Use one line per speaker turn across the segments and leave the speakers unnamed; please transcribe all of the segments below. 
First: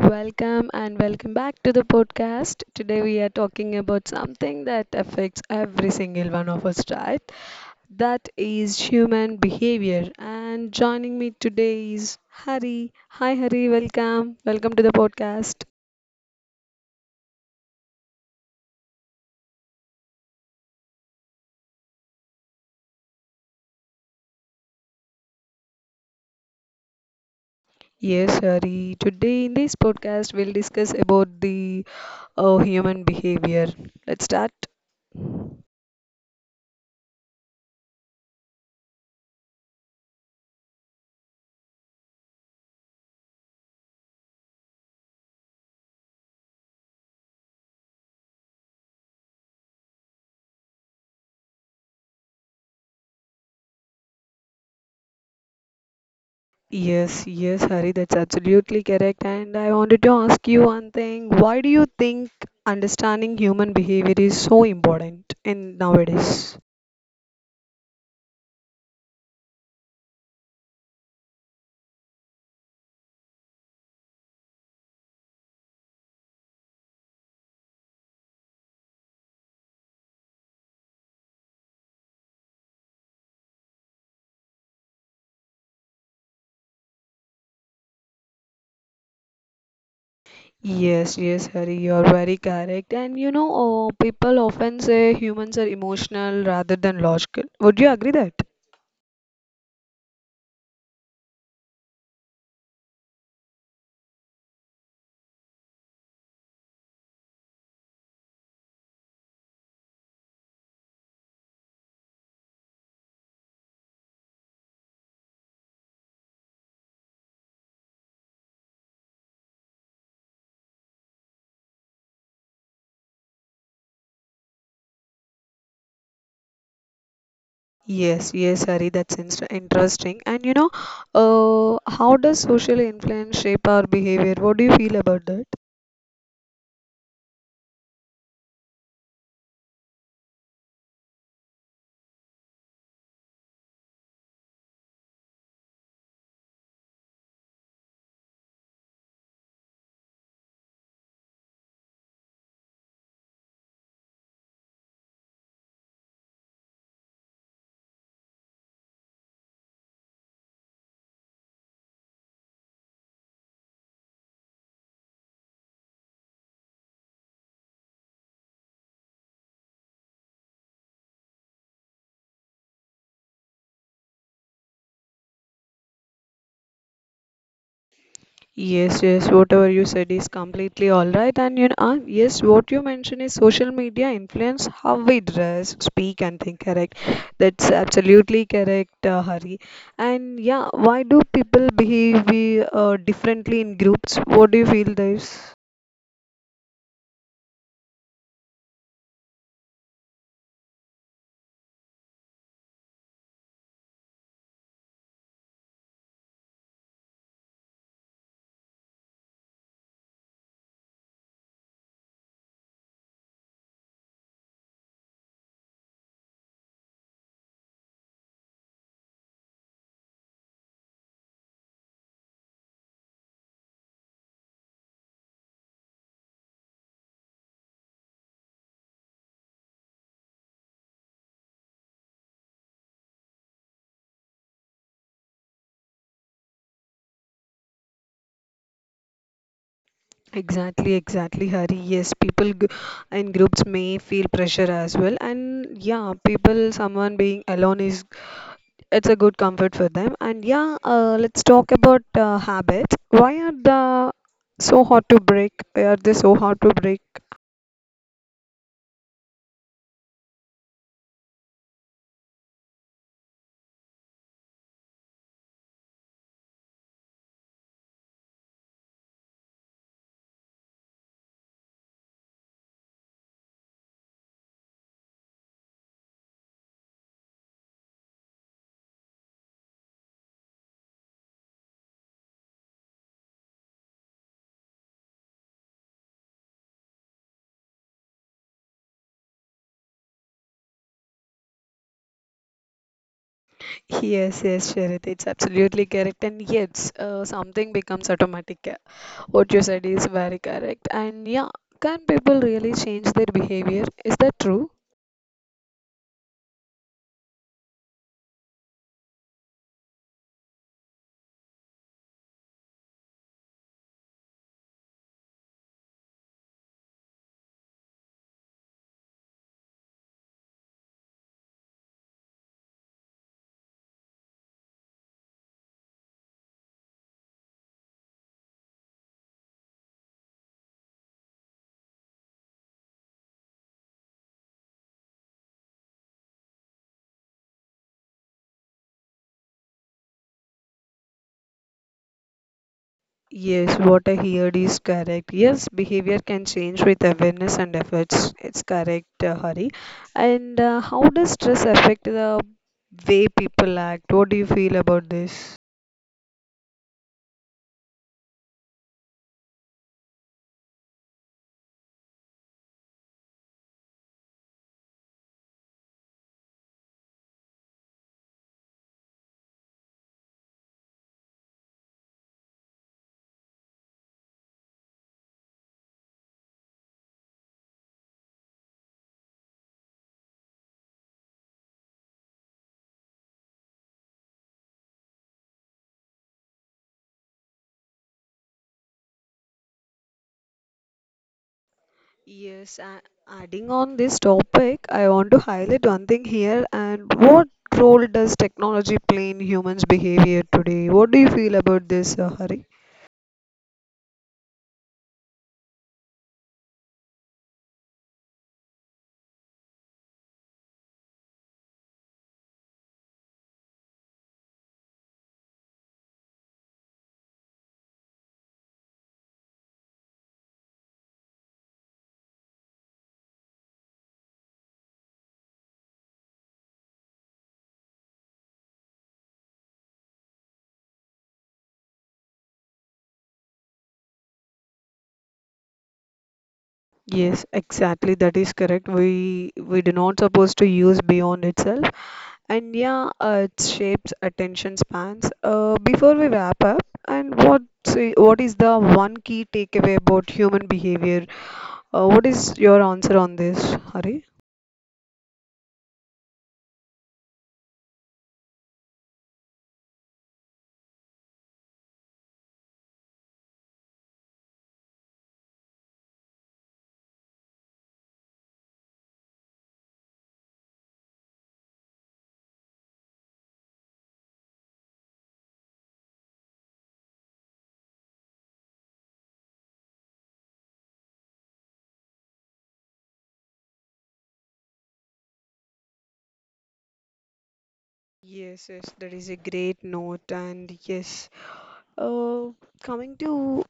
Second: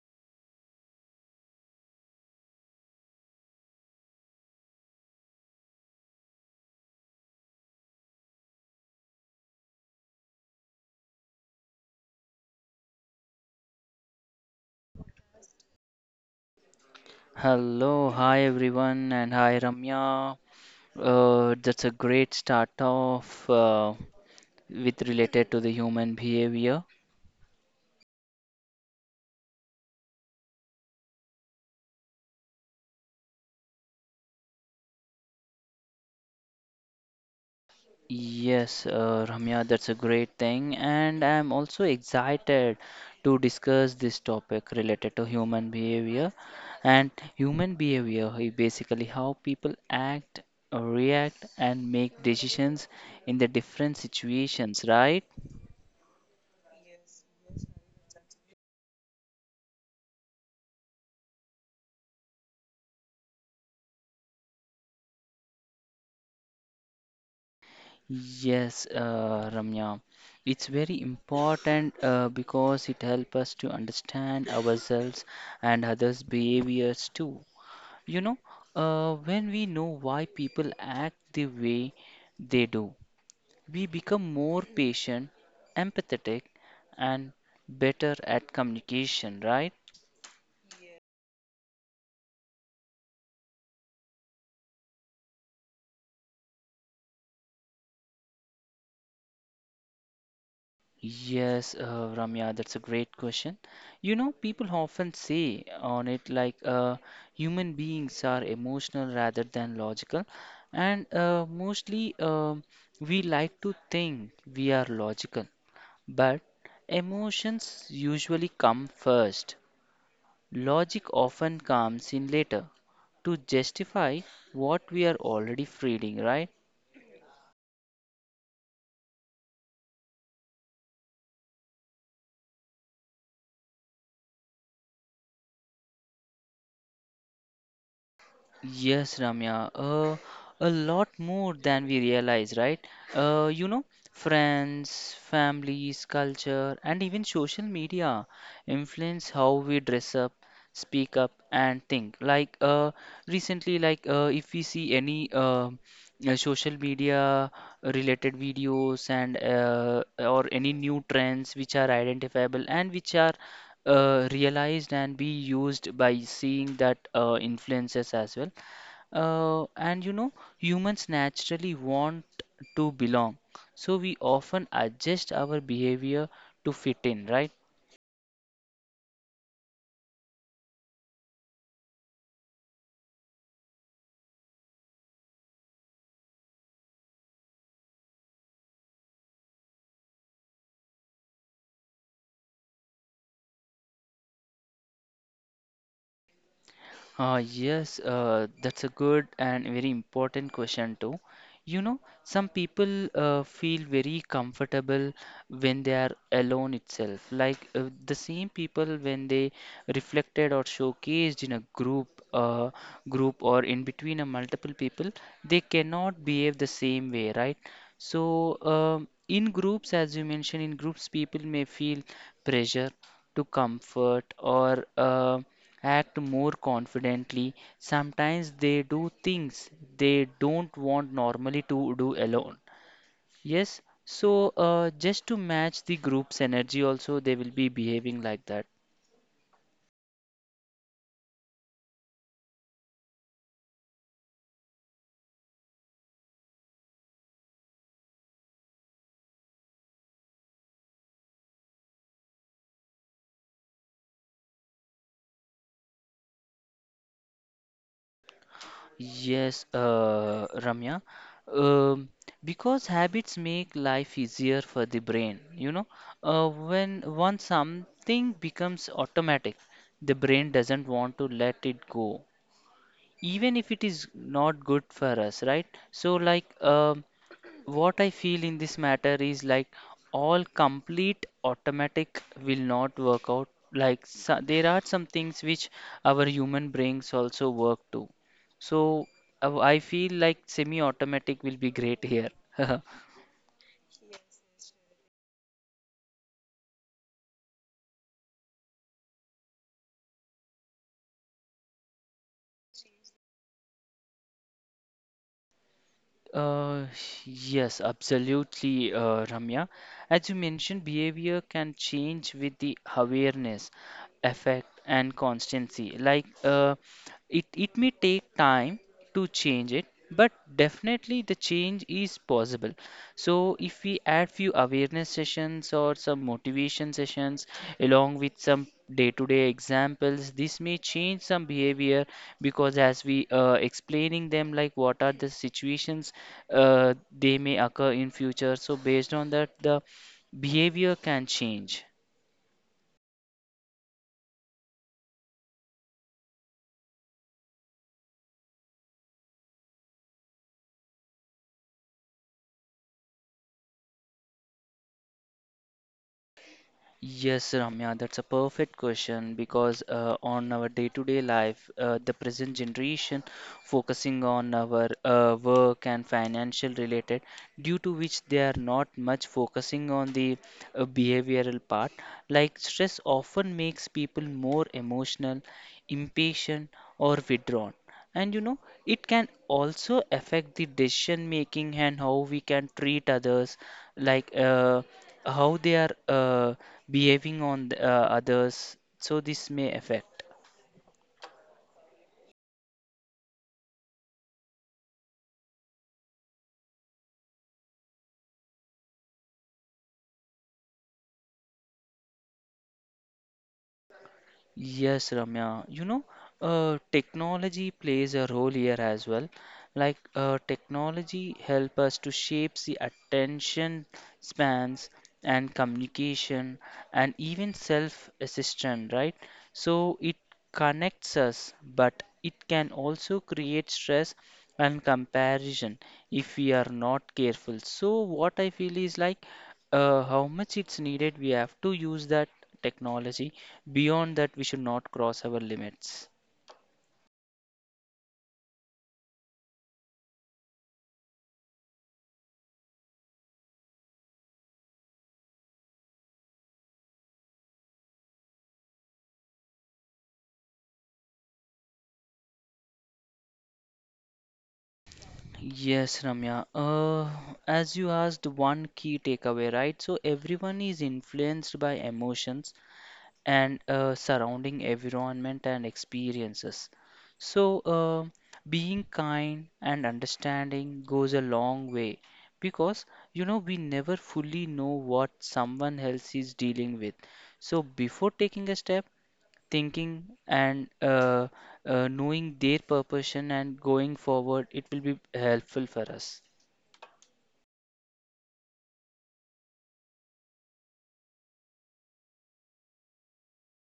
welcome and welcome back to the podcast. Today we are talking about something that affects every single one of us, right? That is human behavior. And joining me today is Hari. Hi, Hari, welcome. Welcome to the podcast.
Hello, hi everyone, and hi Ramya. That's a great start off with related to the human behavior.
Yes, Hari. Today in this podcast, we'll discuss about the human behavior. Let's start.
Yes, Ramya, that's a great thing, and I'm also excited to discuss this topic related to human behavior. And human behavior is basically how people act, react, and make decisions in the different situations, right?
Yes, Hari, that's absolutely correct. And I wanted to ask you one thing. Why do you think understanding human behavior is so important in nowadays?
Yes, Ramya, it's very important because it helps us to understand ourselves and others' behaviors too. You know, when we know why people act the way they do, we become more patient, empathetic, and better at communication, right?
Yes, Hari, you're very correct. And you know, people often say humans are emotional rather than logical. Would you agree that?
Yes, Ramya, that's a great question. You know, people often say on it like human beings are emotional rather than logical, and mostly we like to think we are logical, but emotions usually come first. Logic often comes in later to justify what we are already feeling, right?
Yes, Hari, that's interesting. And you know, how does social influence shape our behavior? What do you feel about that?
Yes, Ramya, a lot more than we realize, right? You know, friends, families, culture, and even social media influence how we dress up, speak up, and think. Like recently, like if we see any social media related videos and or any new trends which are identifiable and which are realized and be used by seeing that influences as well, and you know, humans naturally want to belong, so we often adjust our behavior to fit in, right?
Yes, whatever you said is completely all right. And you know, yes, what you mentioned is social media influence how we dress, speak, and think, correct? That's absolutely correct, Hari. And yeah, why do people behave differently in groups? What do you feel, this?
Yes, that's a good and very important question too. You know, some people feel very comfortable when they are alone itself. Like the same people when they reflected or showcased in a group, group or in between a multiple people, they cannot behave the same way, right? So, in groups, as you mentioned, in groups, people may feel pressure to comfort or act more confidently. Sometimes they do things they don't want normally to do alone. Yes, so just to match the group's energy, also they will be behaving like that.
Exactly, exactly, Hari. Yes, in groups may feel pressure as well, and yeah, someone being alone is it's a good comfort for them. And yeah, let's talk about habits. Why are they so hard to break?
Yes, Ramya. Um, because habits make life easier for the brain. You know, when once something becomes automatic, the brain doesn't want to let it go, even if it is not good for us, right? So, like, what I feel in this matter is like all complete automatic will not work out. Like so, there are some things which our human brains also work to. So I feel like semi-automatic will be great here.
Yes, Sharad, it's absolutely correct. And yes, something becomes automatic. What you said is very correct. And yeah, can people really change their behavior? Is that true?
Uh, yes, Absolutely, Ramya. As you mentioned, behavior can change with the awareness, effect, and constancy. Like, uh, it may take time to change it, but definitely the change is possible. So if we add few awareness sessions or some motivation sessions along with some day-to-day examples, this may change some behavior because as we explaining them like what are the situations they may occur in future. So based on that, the behavior can change.
Yes, what I heard is correct. Yes, behavior can change with awareness and efforts. It's correct, Hari. And how does stress affect the way people act? What do you feel about this?
Yes, Ramya, that's a perfect question because on our day-to-day life, the present generation focusing on our work and financial related, due to which they are not much focusing on the behavioral part. Like stress often makes people more emotional, impatient, or withdrawn. And you know, it can also affect the decision making and how we can treat others, like how they are behaving on the, others. So this may affect.
Yes, a- adding on this topic, I want to highlight one thing here. And what role does technology play in humans' behavior today? What do you feel about this, Hari?
Yes, Ramya. You know, technology plays a role here as well. Like technology help us to shape the attention spans and communication and even self-assistance, right? So it connects us, but it can also create stress and comparison if we are not careful. So what I feel is like how much it's needed, we have to use that technology. Beyond that, we should not cross our limits.
Yes, exactly. That is correct. We do not supposed to use beyond itself. And yeah, it shapes attention spans. Before we wrap up, and what is the one key takeaway about human behavior? What is your answer on this, Hari?
Yes, Ramya. As you asked, one key takeaway, right? So everyone is influenced by emotions and surrounding environment and experiences. So being kind and understanding goes a long way because you know we never fully know what someone else is dealing with. So before taking a step, thinking and knowing their purpose and going forward, it will be helpful for us.
Yes, that is a great note. And yes, uh, coming to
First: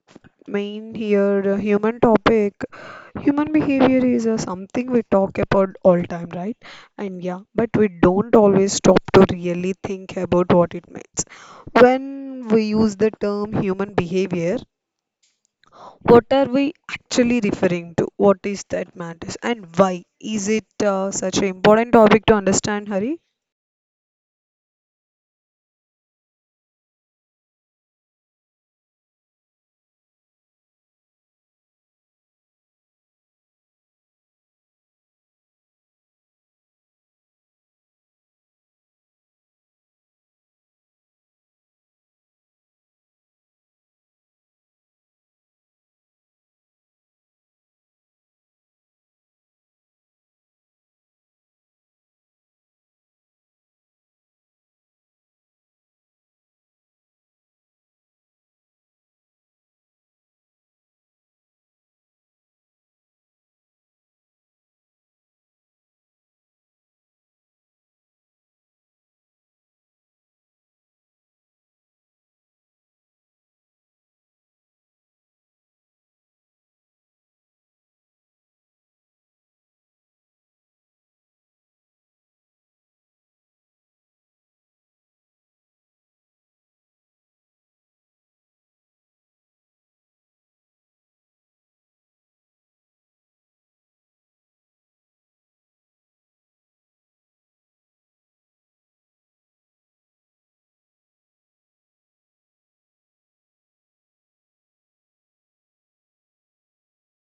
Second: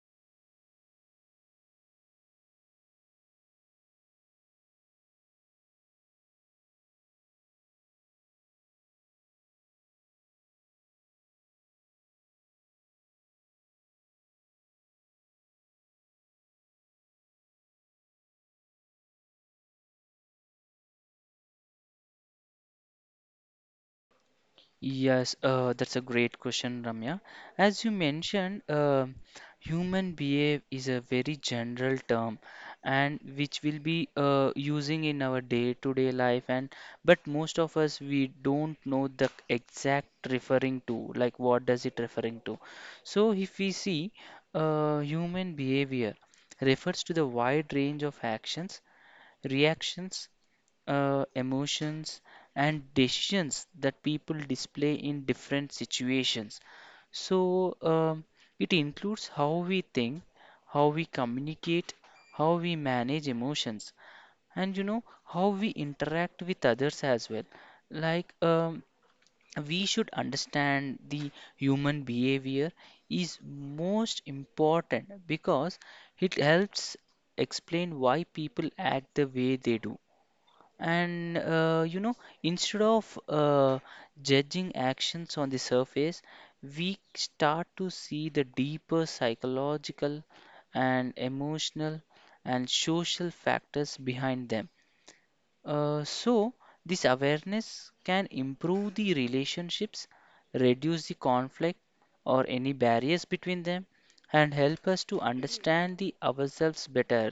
main here the human topic human behavior is something we talk about all time, right? And yeah, but we don't always stop to really think about what it means when we use the term human behavior. What are we actually referring to? What is that matters, and why is it such an important topic to understand, Hari?
Yes, that's a great question, Ramya. As you mentioned, human behave is a very general term and which we'll be using in our day-to-day life and but most of us we don't know the exact referring to like what does it referring to. So if we see human behavior refers to the wide range of actions, reactions, emotions, and decisions that people display in different situations. So, it includes how we think, how we communicate, how we manage emotions, and you know, how we interact with others as well. Like, we should understand the human behavior is most important because it helps explain why people act the way they do. And you know, instead of judging actions on the surface, we start to see the deeper psychological and emotional and social factors behind them. Uh, so, this awareness can improve the relationships, reduce the conflict or any barriers between them, and help us to understand the ourselves better.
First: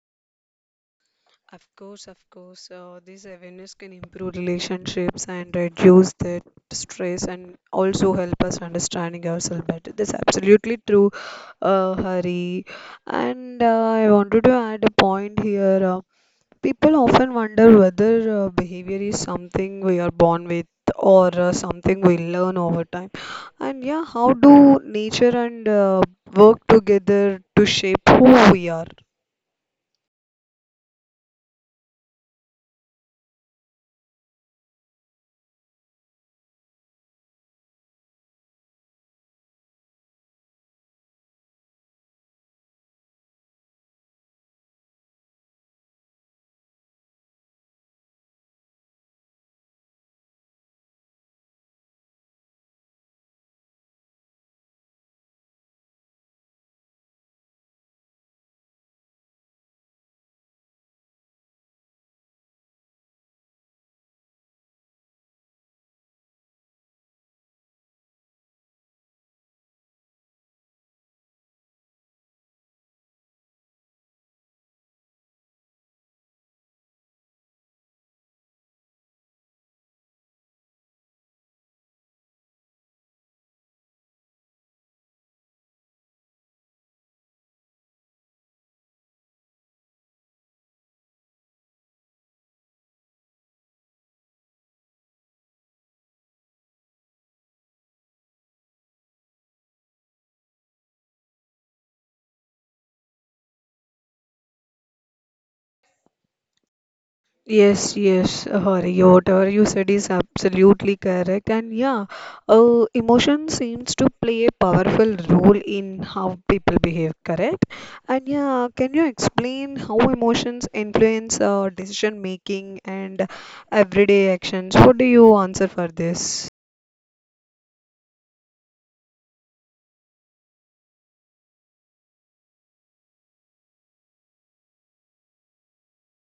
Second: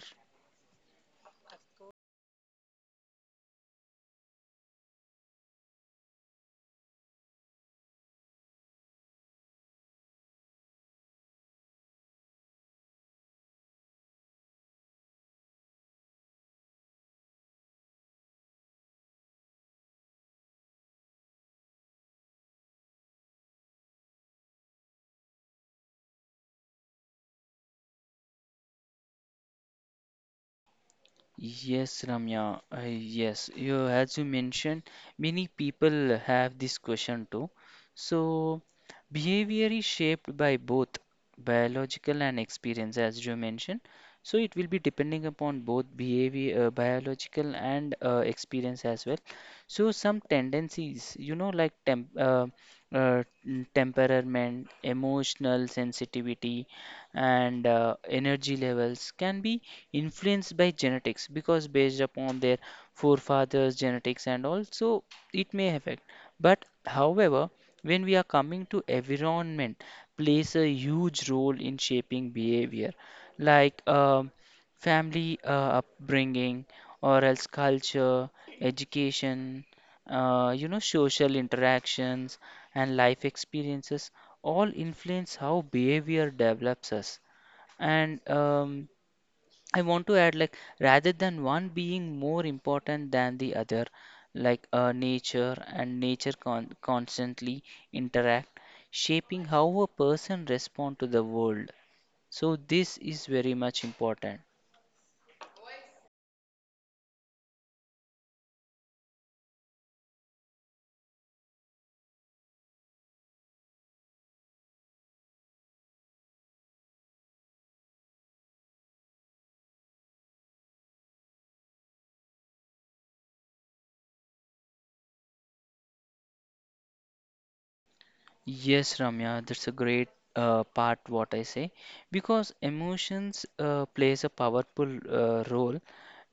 Of course, this awareness can improve relationships and reduce the stress and also help us understanding ourselves better. That's absolutely true, Hari. And I wanted to add a point here. People often wonder whether behavior is something we are born with or something we learn over time. And yeah, how do nature and work together to shape who we are?
Yes, Ramya. Yes, you as you mentioned, many people have this question too. So, behavior is shaped by both biological and experience, as you mentioned. So, it will be depending upon both behavior, biological and experience as well. So, some tendencies, you know, like temperament, emotional sensitivity, and energy levels can be influenced by genetics because based upon their forefathers genetics and also it may affect, but however when we are coming to environment plays a huge role in shaping behavior like family upbringing or else culture, education, you know, social interactions and life experiences all influence how behavior develops us. And I want to add like rather than one being more important than the other, like nature and nature constantly interact, shaping how a person respond to the world. So this is very much important.
Yes, Hari, whatever you said is absolutely correct. And yeah, emotion seems to play a powerful role in how people behave, correct? And yeah, can you explain how emotions influence decision making and everyday actions? What do you answer for this?
Yes, Ramya, that's a great part what I say because emotions plays a powerful role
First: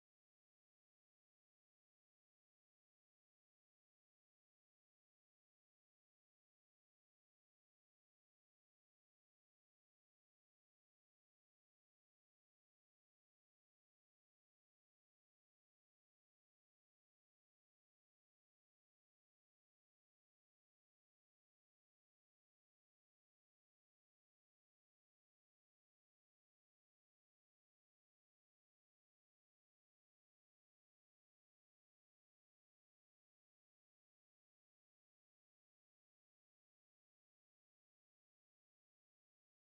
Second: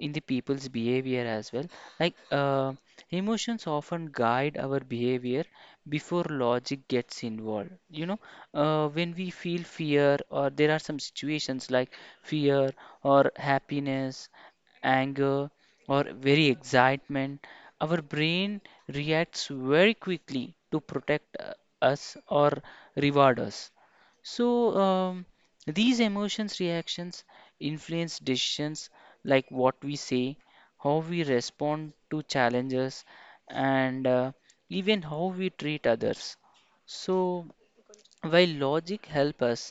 in the people's behavior as well. Like emotions often guide our behavior before logic gets involved. You know, when we feel fear or there are some situations like fear or happiness, anger or very excitement, our brain reacts very quickly to protect us or reward us. So, these emotions reactions influence decisions like what we say, how we respond to challenges, and even how we treat others. So, while logic helps us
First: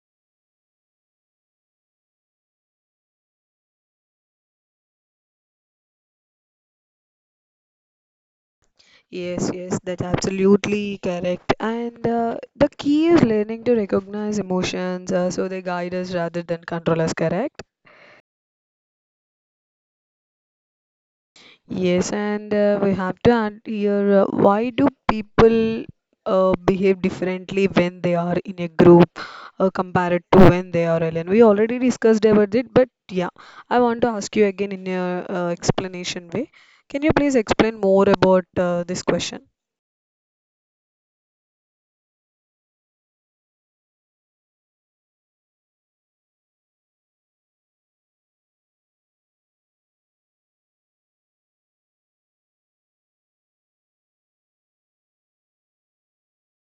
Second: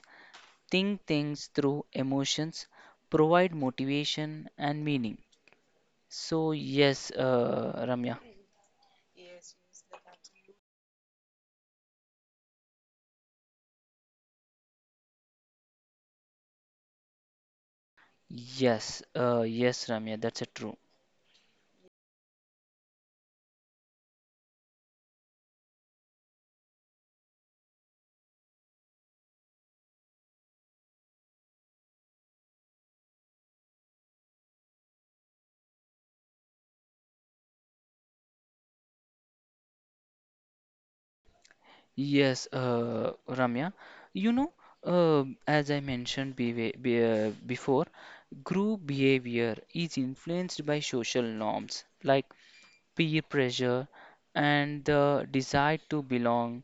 think things through emotions, provide motivation and meaning. So yes, Ramya.
Yes, that's absolutely correct. And the key is learning to recognize emotions so they guide us rather than control us, correct?
Yes, Ramya. That's a true.
Yes, and we have to add here why do people behave differently when they are in a group compared to when they are alone? We already discussed about it, but yeah, I want to ask you again in your explanation way. Can you please explain more about this question?
Yes, Ramya. You know, as I mentioned be before, group behavior is influenced by social norms like peer pressure and the desire to belong.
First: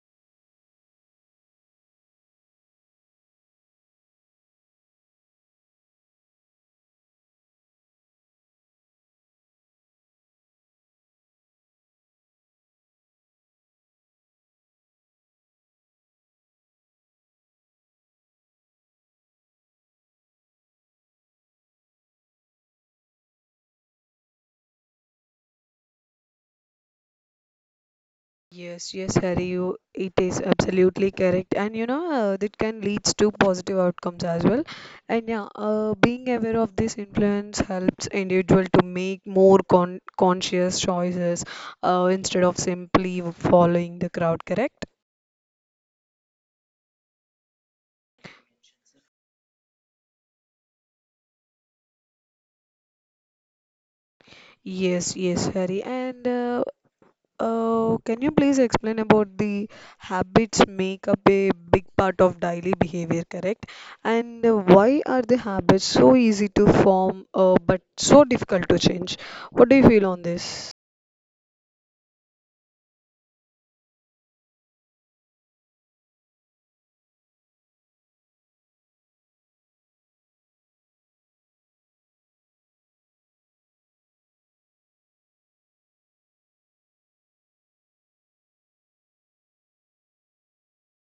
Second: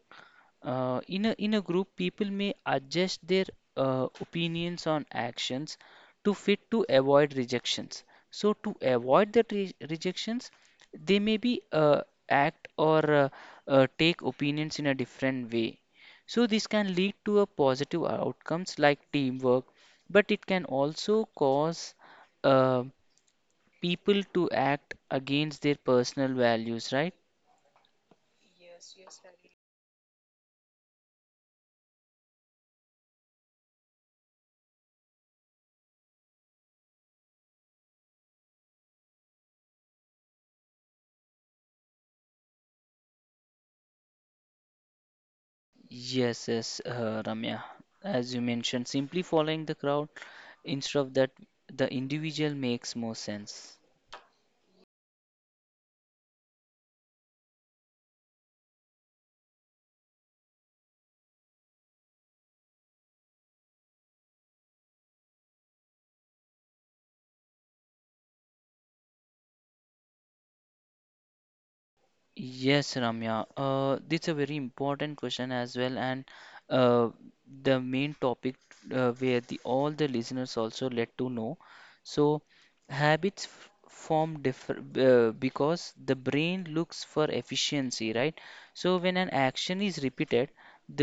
In a group, people may adjust their opinions on actions to fit to avoid rejections. So, to avoid the re rejections, they may be act or take opinions in a different way. So, this can lead to a positive outcomes like teamwork, but it can also cause uh, people to act against their personal values, right?
Yes, Harry, it is absolutely correct, and you know that can leads to positive outcomes as well. And yeah, being aware of this influence helps individual to make more conscious choices instead of simply following the crowd. Correct?
Yes, yes, Ramya. As you mentioned, simply following the crowd instead of that, the individual makes more sense.
Yes, Harry, and can you please explain about the habits make up a big part of daily behavior, correct? And why are the habits so easy to form but so difficult to change? What do you feel on this?
Yes, Ramya. It's a very important question as well, and uh, the main topic where the all the listeners also let to know. So, habits form differ because the brain looks for efficiency, right? So, when an action is repeated,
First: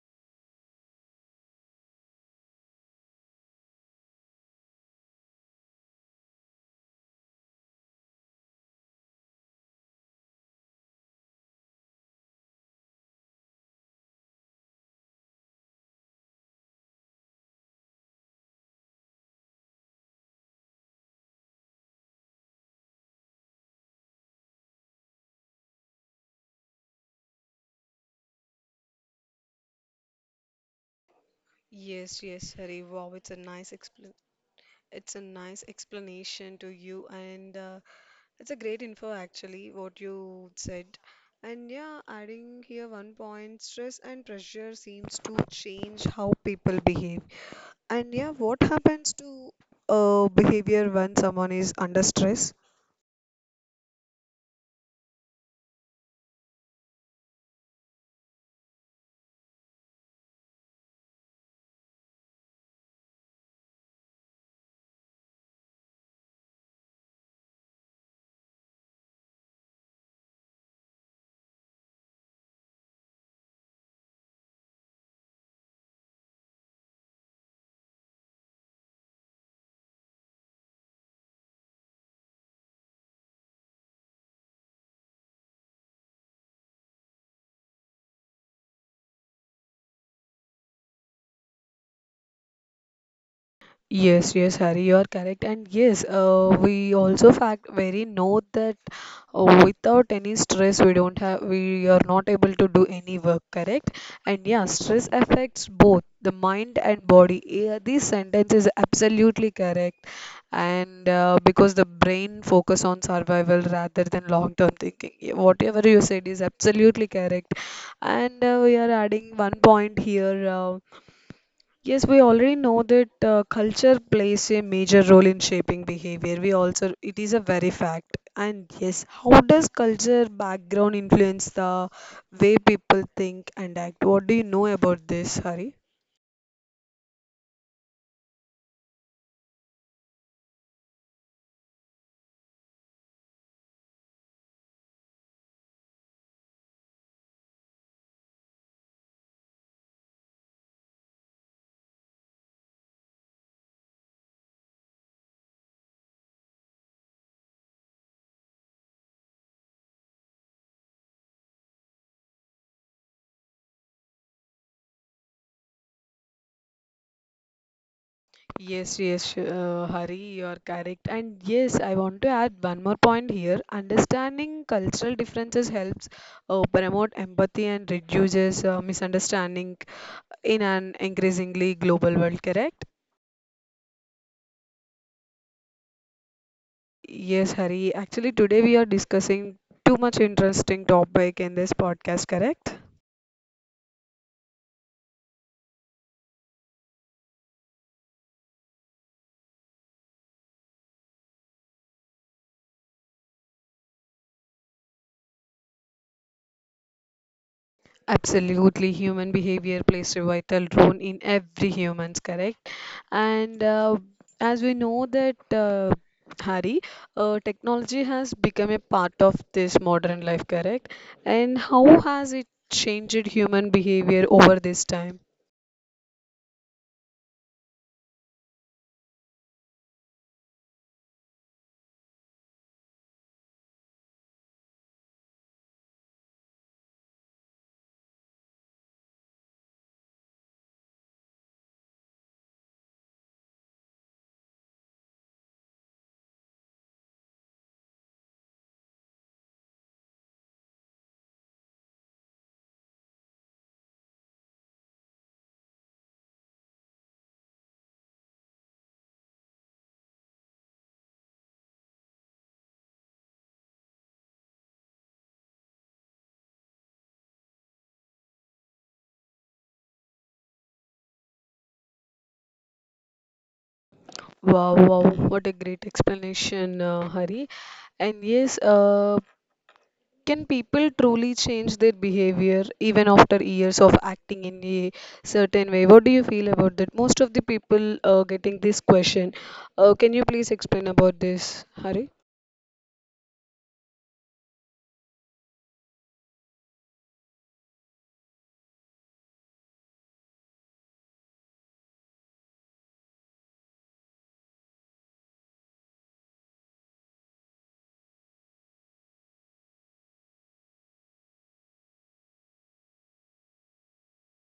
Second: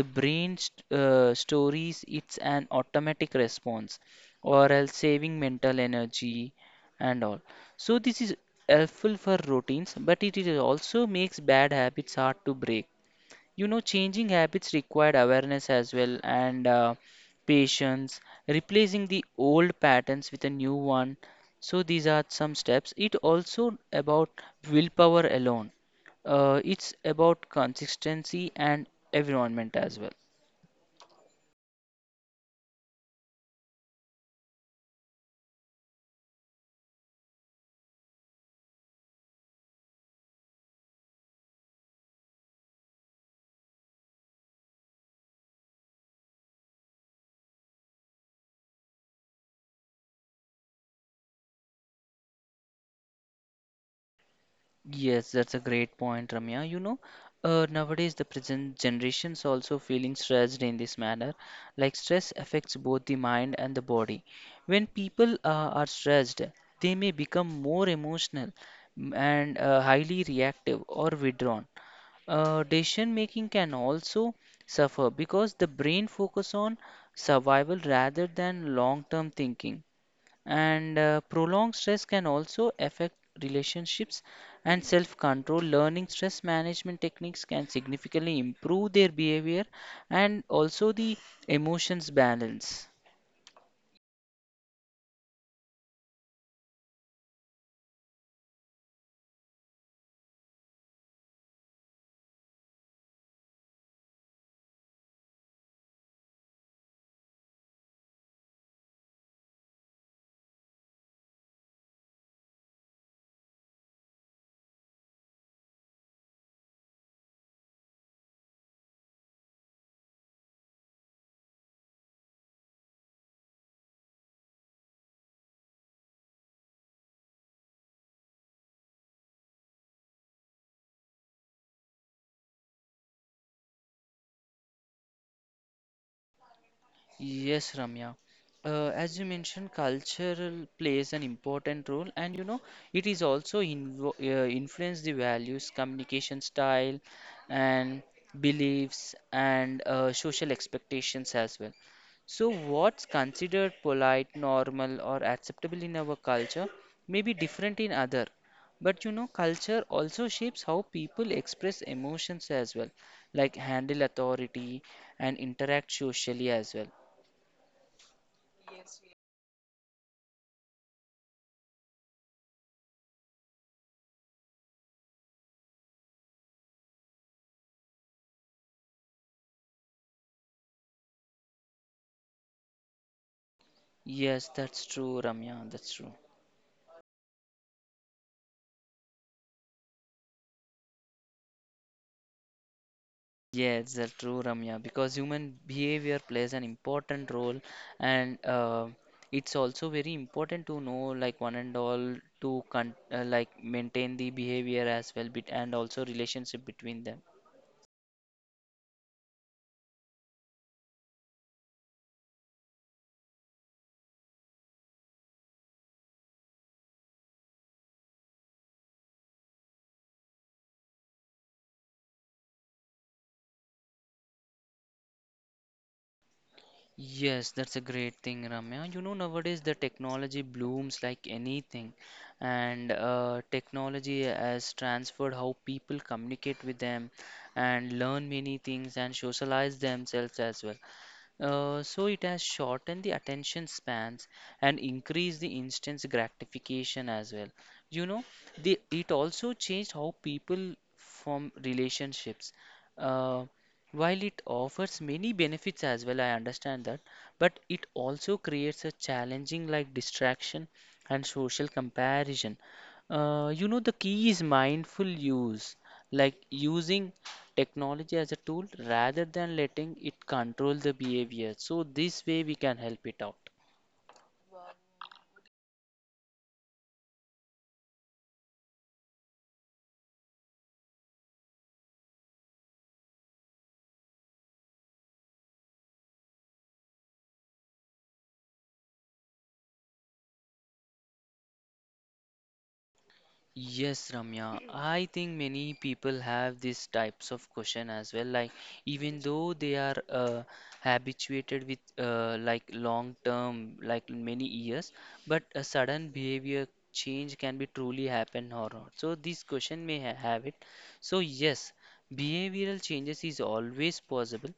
the brain st stores it's an automatic response, or else saving mental energy and all. So this is helpful for routines, but it is also makes bad habits hard to break. You know, changing habits required awareness as well and patience, replacing the old patterns with a new one. So these are some steps. It also about willpower alone. It's about consistency and environment as well.
Yes, Hari. Wow, it's a nice explanation to you, and it's a great info actually what you said. And yeah, adding here one point, stress and pressure seems to change how people behave. And yeah, what happens to behavior when someone is under stress?
Yes, that's a great point, Ramya. You know, nowadays the present generations also feeling stressed in this manner. Like stress affects both the mind and the body. When people are stressed, they may become more emotional and highly reactive or withdrawn. Decision making can also suffer because the brain focus on survival rather than long-term thinking, and prolonged stress can also affect relationships and self control. Learning stress management techniques can significantly improve their behavior and also the emotions balance.
Yes, Harry, you are correct. And yes, we also fact very note that. Uh, without any stress we don't have, we are not able to do any work, correct? And yeah, stress affects both the mind and body. Yeah, this sentence is absolutely correct. And because the brain focus on survival rather than long term thinking. Yeah, whatever you said is absolutely correct. And we are adding one point here. Yes, we already know that culture plays a major role in shaping behavior. We also, it is a very fact. And yes, how does culture background influence the way people think and act? What do you know about this, Hari?
Yes, Ramya. As you mentioned, cultural plays an important role, and you know, it is also invo influence the values, communication style, and beliefs, and social expectations as well. So, what's considered polite, normal, or acceptable in our culture may be different in other. But you know, culture also shapes how people express emotions as well, like handle authority and interact socially as well.
Yes, Hari, you are correct. And yes, I want to add one more point here. Understanding cultural differences helps promote empathy and reduces misunderstanding in an increasingly global world, correct?
Yes, that's true, Ramya. That's true.
Yes, Hari. Actually, today we are discussing too much interesting topic in this podcast, correct?
Yes, that's true, Ramya. Because human behavior plays an important role, and it's also very important to know, like one and all, to con like maintain the behavior as well, bit and also relationship between them.
Absolutely, human behavior plays a vital role in every humans, correct? And as we know that Hari, technology has become a part of this modern life, correct? And how has it changed human behavior over this time?
Yes, that's a great thing, Ramya. You know, nowadays the technology blooms like anything, and technology has transferred how people communicate with them and learn many things and socialize themselves as well. So it has shortened the attention spans and increased the instant gratification as well. You know, it also changed how people form relationships. Uh, while it offers many benefits as well, I understand that, but it also creates a challenging like distraction and social comparison. The key is mindful use, like using technology as a tool rather than letting it control the behavior. So, this way we can help it out.
Wow, wow, what a great explanation, Hari. And yes, can people truly change their behavior even after years of acting in a certain way? What do you feel about that? Most of the people getting this question. Can you please explain about this, Hari?
Yes, Ramya. I think many people have these types of question as well. Like even though they are habituated with like long term, like many years, but a sudden behavior change can be truly happen or not. So this question may ha have it. So yes, behavioral changes is always possible.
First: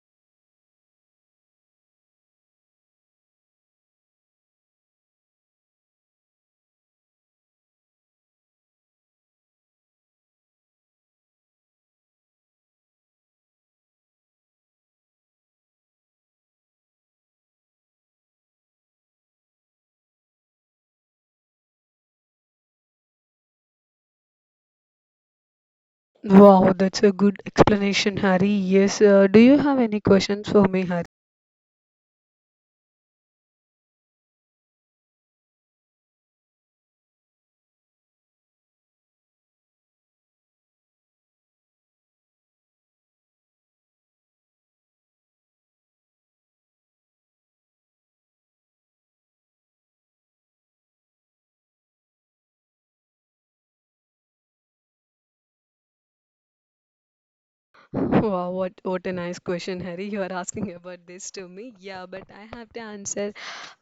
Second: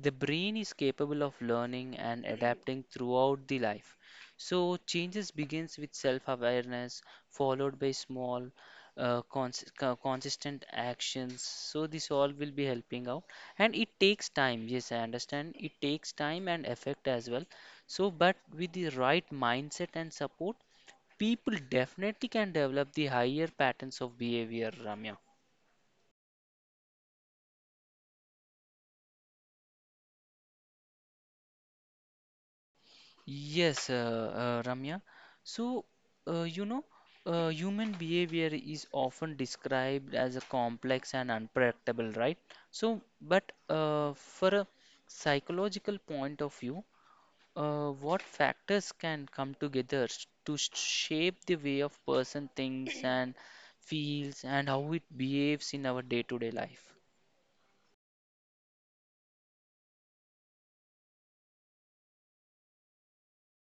The brain is capable of learning and adapting throughout the life. So changes begins with self-awareness followed by small, consistent actions. So this all will be helping out, and it takes time. Yes, I understand. It takes time and effect as well. So, but with the right mindset and support, people definitely can develop the higher patterns of behavior, Ramya.
Wow, that's a good explanation, Harry. Yes, do you have any questions for me, Harry?
Yes, Ramya. So, you know, human behavior is often described as a complex and unpredictable, right? So, but for a psychological point of view, what factors can come together to shape the way of person thinks and feels and how it behaves in our day-to-day life?
Wow, what a nice question, Harry. You are asking about this to me. Yeah, but I have to answer.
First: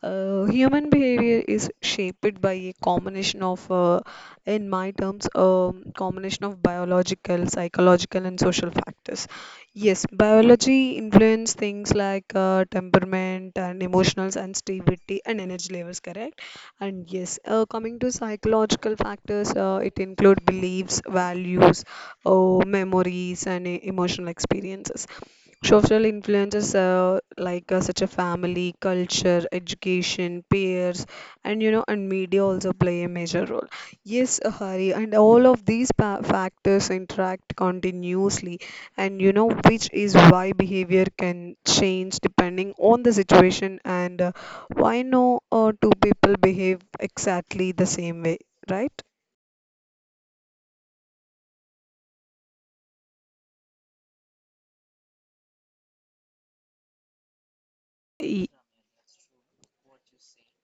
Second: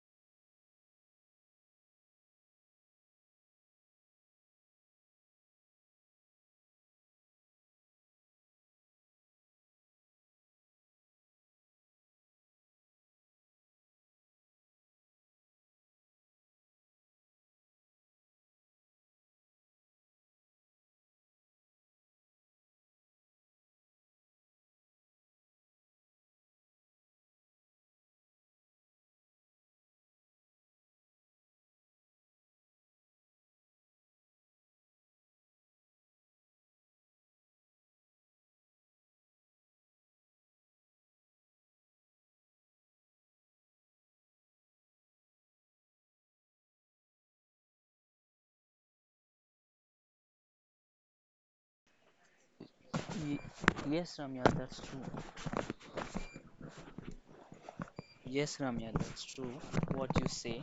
Human behavior is shaped by a combination of, in my terms, combination of biological, psychological, and social factors. Yes, biology influence things like temperament and emotional sensitivity and energy levels, correct? And yes, coming to psychological factors, it include beliefs, values, memories, and emotional experiences. Social influences, like such a family, culture, education, peers, and you know, and media also play a major role. Yes, Hari, and all of these factors interact continuously. And you know, which is why behavior can change depending on the situation. And why no two people behave exactly the same way, right?
Ye- yes, Ramya, that's true.
Ye-
Yes, Ramya, that's true. What you say.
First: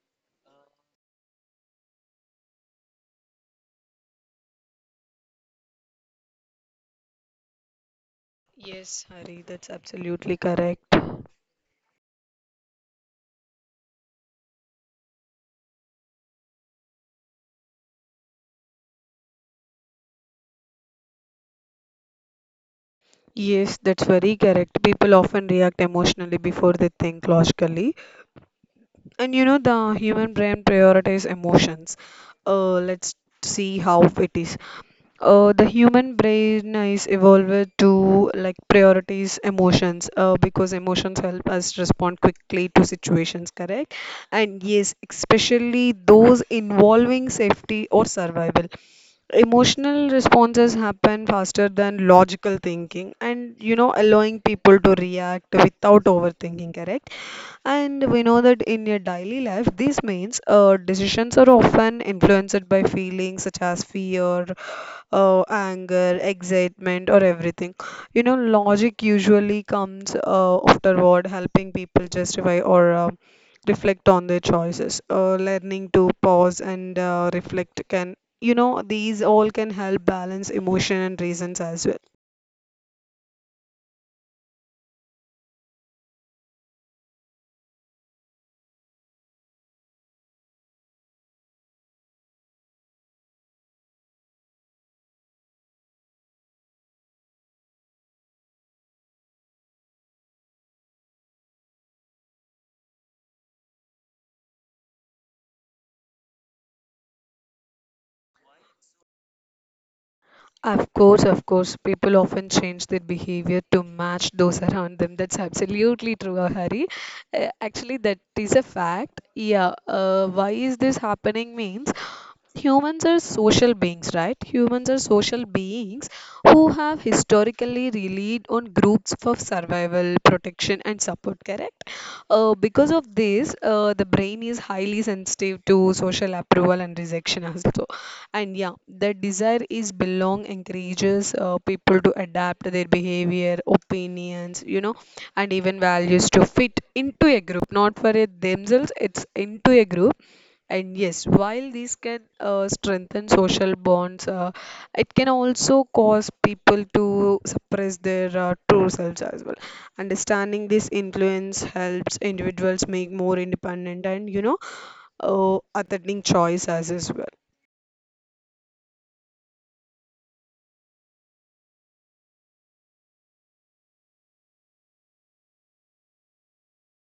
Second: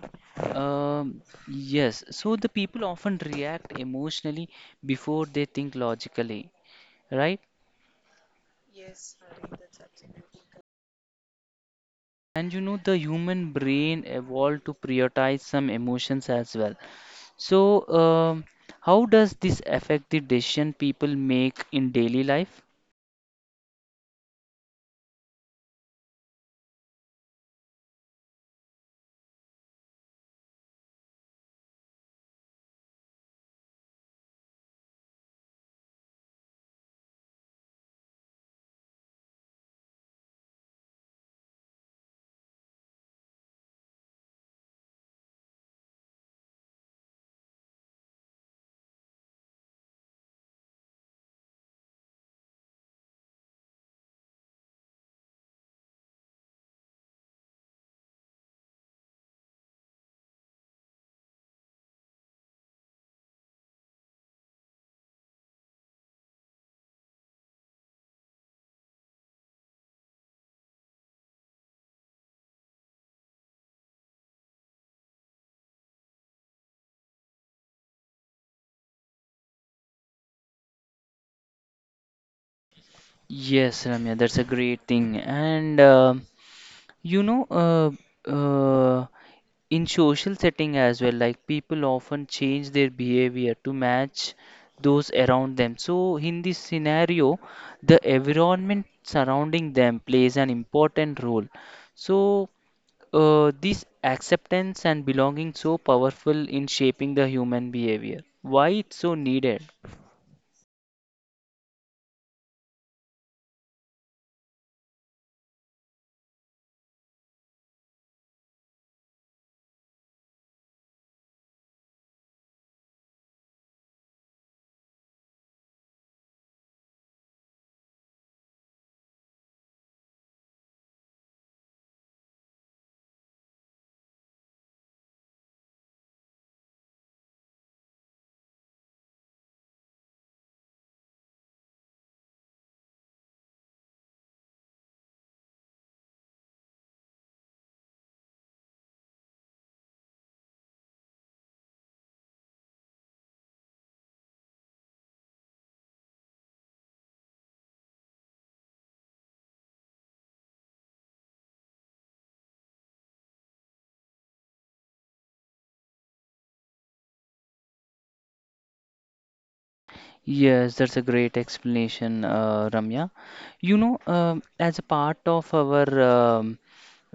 Um, yes, so the people often react emotionally before they think logically, right?
yes Hari, that's absolutely correct.
And you know, the human brain evolved to prioritize some emotions as well. So, how does this affect the decision people make in daily life?
Yes, that's very correct. People often react emotionally before they think logically. And you know, the human brain prioritizes emotions. Let's see how it is. The human brain is evolved to like priorities emotions because emotions help us respond quickly to situations, correct? And yes, especially those involving safety or survival. Emotional responses happen faster than logical thinking, and you know, allowing people to react without overthinking, correct? And we know that in your daily life, this means decisions are often influenced by feelings such as fear, anger, excitement, or everything. You know, logic usually comes afterward, helping people justify or reflect on their choices. Learning to pause and reflect can, you know, these all can help balance emotion and reasons as well.
Yes, Ramya, that's a great thing. And you know, in social setting as well, like people often change their behavior to match those around them. So in this scenario, the environment surrounding them plays an important role. So this acceptance and belonging so powerful in shaping the human behavior. Why it's so needed?
Of course, people often change their behavior to match those around them. That's absolutely true, Hari. Actually, that is a fact. Yeah. Why is this happening? Means humans are social beings who have historically relied on groups for survival, protection, and support, correct? Uh, because of this, the brain is highly sensitive to social approval and rejection also. And yeah, the desire is belong encourages people to adapt their behavior, opinions, you know, and even values to fit into a group, not for it themselves, it's into a group. And yes, while these can strengthen social bonds, it can also cause people to suppress their true selves as well. Understanding this influence helps individuals make more independent and, you know, authentic choice as well.
Yes, that's a great explanation, Ramya. You know, as a part of our um,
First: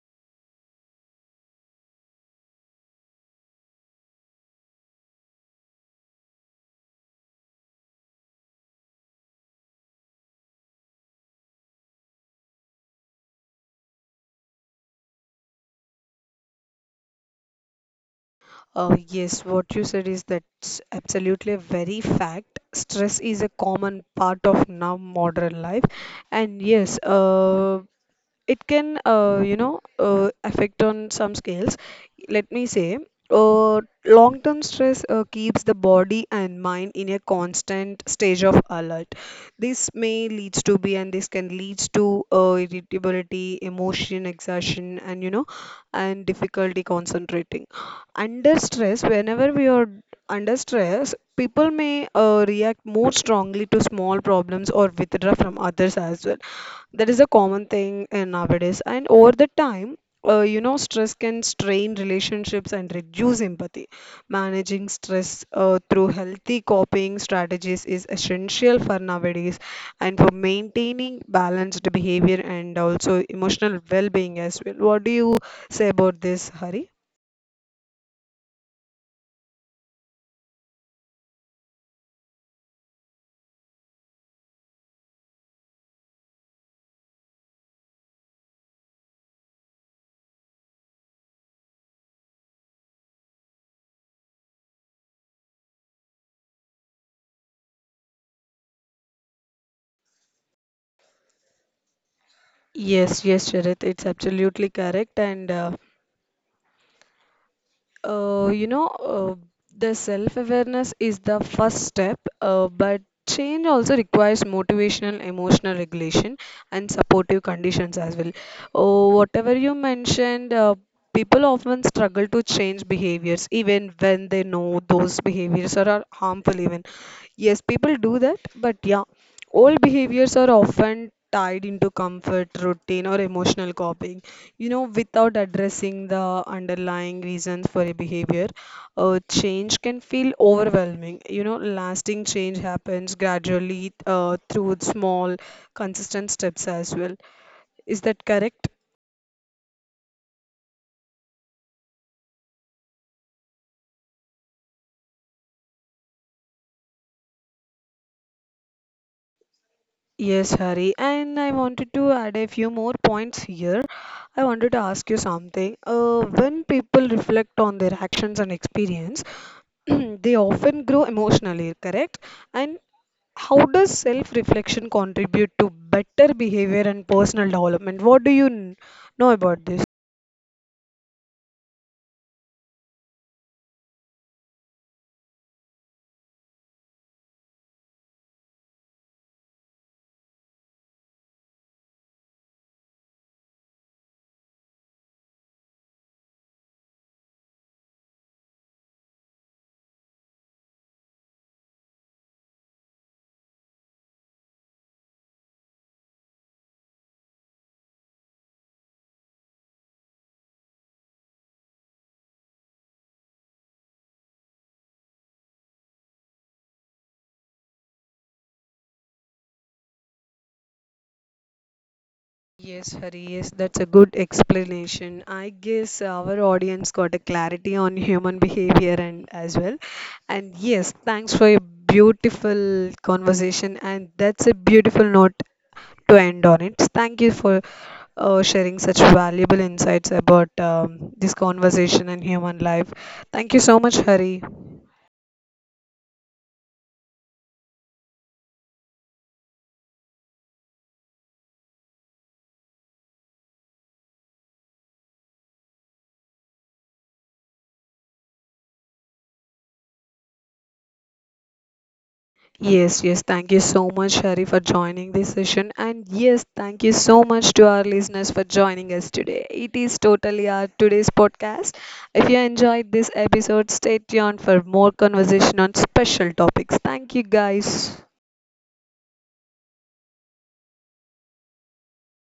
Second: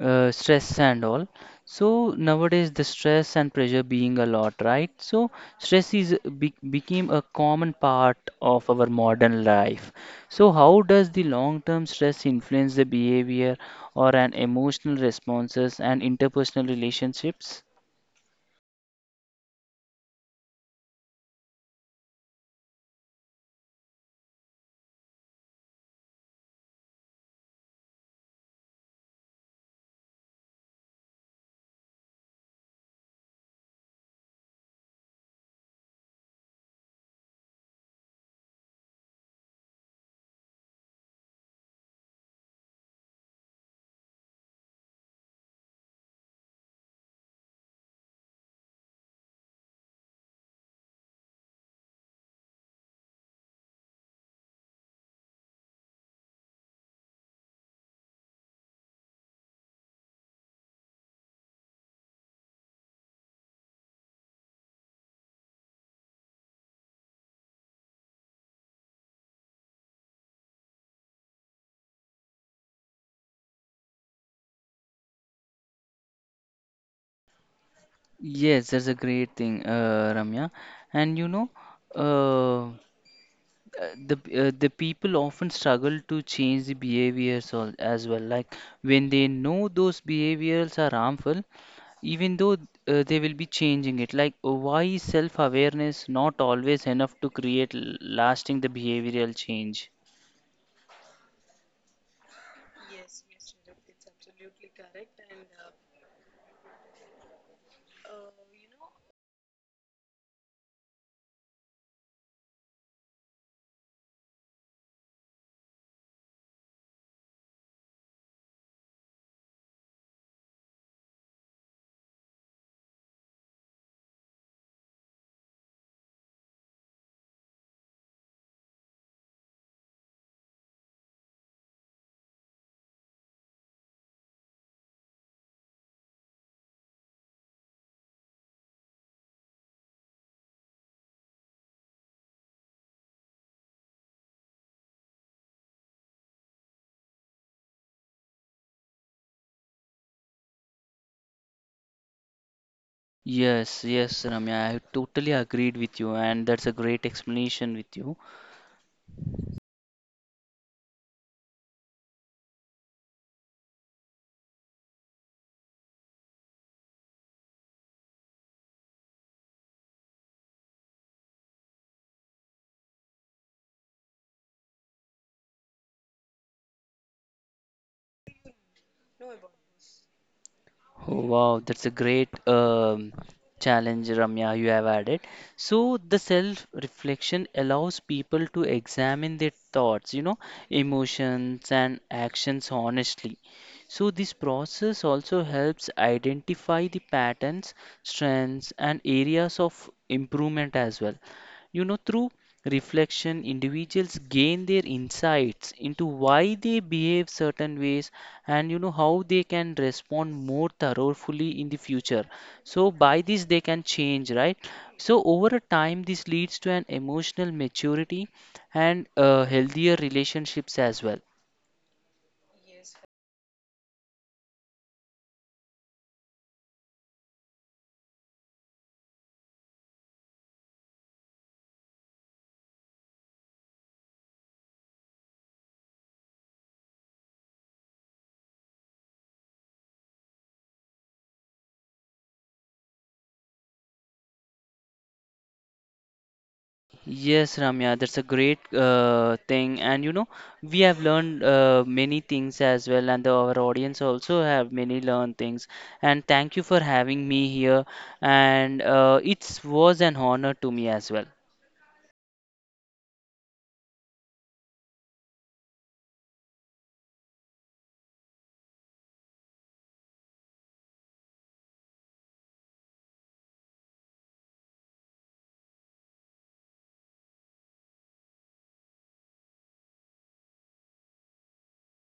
uh, stress and all, so nowadays the stress and pressure being a lot, right? So stress is be became a common part of our modern life. So how does the long-term stress influence the behavior or an emotional responses and interpersonal relationships?
Yes, what you said is that's absolutely a very fact. Stress is a common part of now modern life. And yes, it can you know affect on some scales, let me say. Uh, long term stress keeps the body and mind in a constant stage of alert. This can leads to irritability, emotion exhaustion, and you know, and difficulty concentrating. Under stress, under stress people may react more strongly to small problems or withdraw from others as well. That is a common thing in nowadays. And over the time, you know, stress can strain relationships and reduce empathy. Managing stress through healthy coping strategies is essential for nowadays and for maintaining balanced behavior and also emotional well-being as well. What do you say about this, Hari?
Yes, that's a great thing, Ramya. And you know. uh, uh, the the people often struggle to change the behaviors as well, like when they know those behaviors are harmful, even though they will be changing it, like why is self-awareness not always enough to create lasting the behavioral change?
Yes, Sharath, it's absolutely correct. And you know, the self-awareness is the first step, but change also requires motivational, emotional regulation, and supportive conditions as well. Oh, whatever you mentioned, people often struggle to change behaviors even when they know those behaviors are harmful, even. Yes, people do that, but yeah. Old behaviors are often tied into comfort, routine, or emotional coping, you know, without addressing the underlying reasons for a behavior. Change can feel overwhelming. You know, lasting change happens gradually through small, consistent steps as well. Is that correct?
Yes, yes, Ramya, I totally agreed with you, and that's a great explanation with you.
Yes, Hari. And I wanted to add a few more points here. I wanted to ask you something. When people reflect on their actions and experience, they often grow emotionally, correct? And how does self reflection contribute to better behavior and personal development? What do you know about this?
Oh, wow, that's a great challenge, Ramya, you have added. So, the self-reflection allows people to examine their thoughts, you know, emotions and actions honestly. So, this process also helps identify the patterns, strengths, and areas of improvement as well. You know, through reflection, individuals gain their insights into why they behave certain ways, and you know how they can respond more thoroughly in the future. So, by this, they can change, right? So, over a time, this leads to an emotional maturity and healthier relationships as well.
Yes, Hari, yes, that's a good explanation. I guess our audience got a clarity on human behavior and as well. And yes, thanks for your beautiful conversation. And that's a beautiful note to end on it. Thank you for sharing such valuable insights about this conversation and human life. Thank you so much, Hari.
Yes, Ramya, that's a great thing, and you know, we have learned many things as well, and the, our audience also have many learned things. And thank you for having me here, and it was an honor to me as well.
Yes, thank you so much, Hari, for joining this session. And yes, thank you so much to our listeners for joining us today. It is totally our today's podcast. If you enjoyed this episode, stay tuned for more conversation on special topics. Thank you, guys.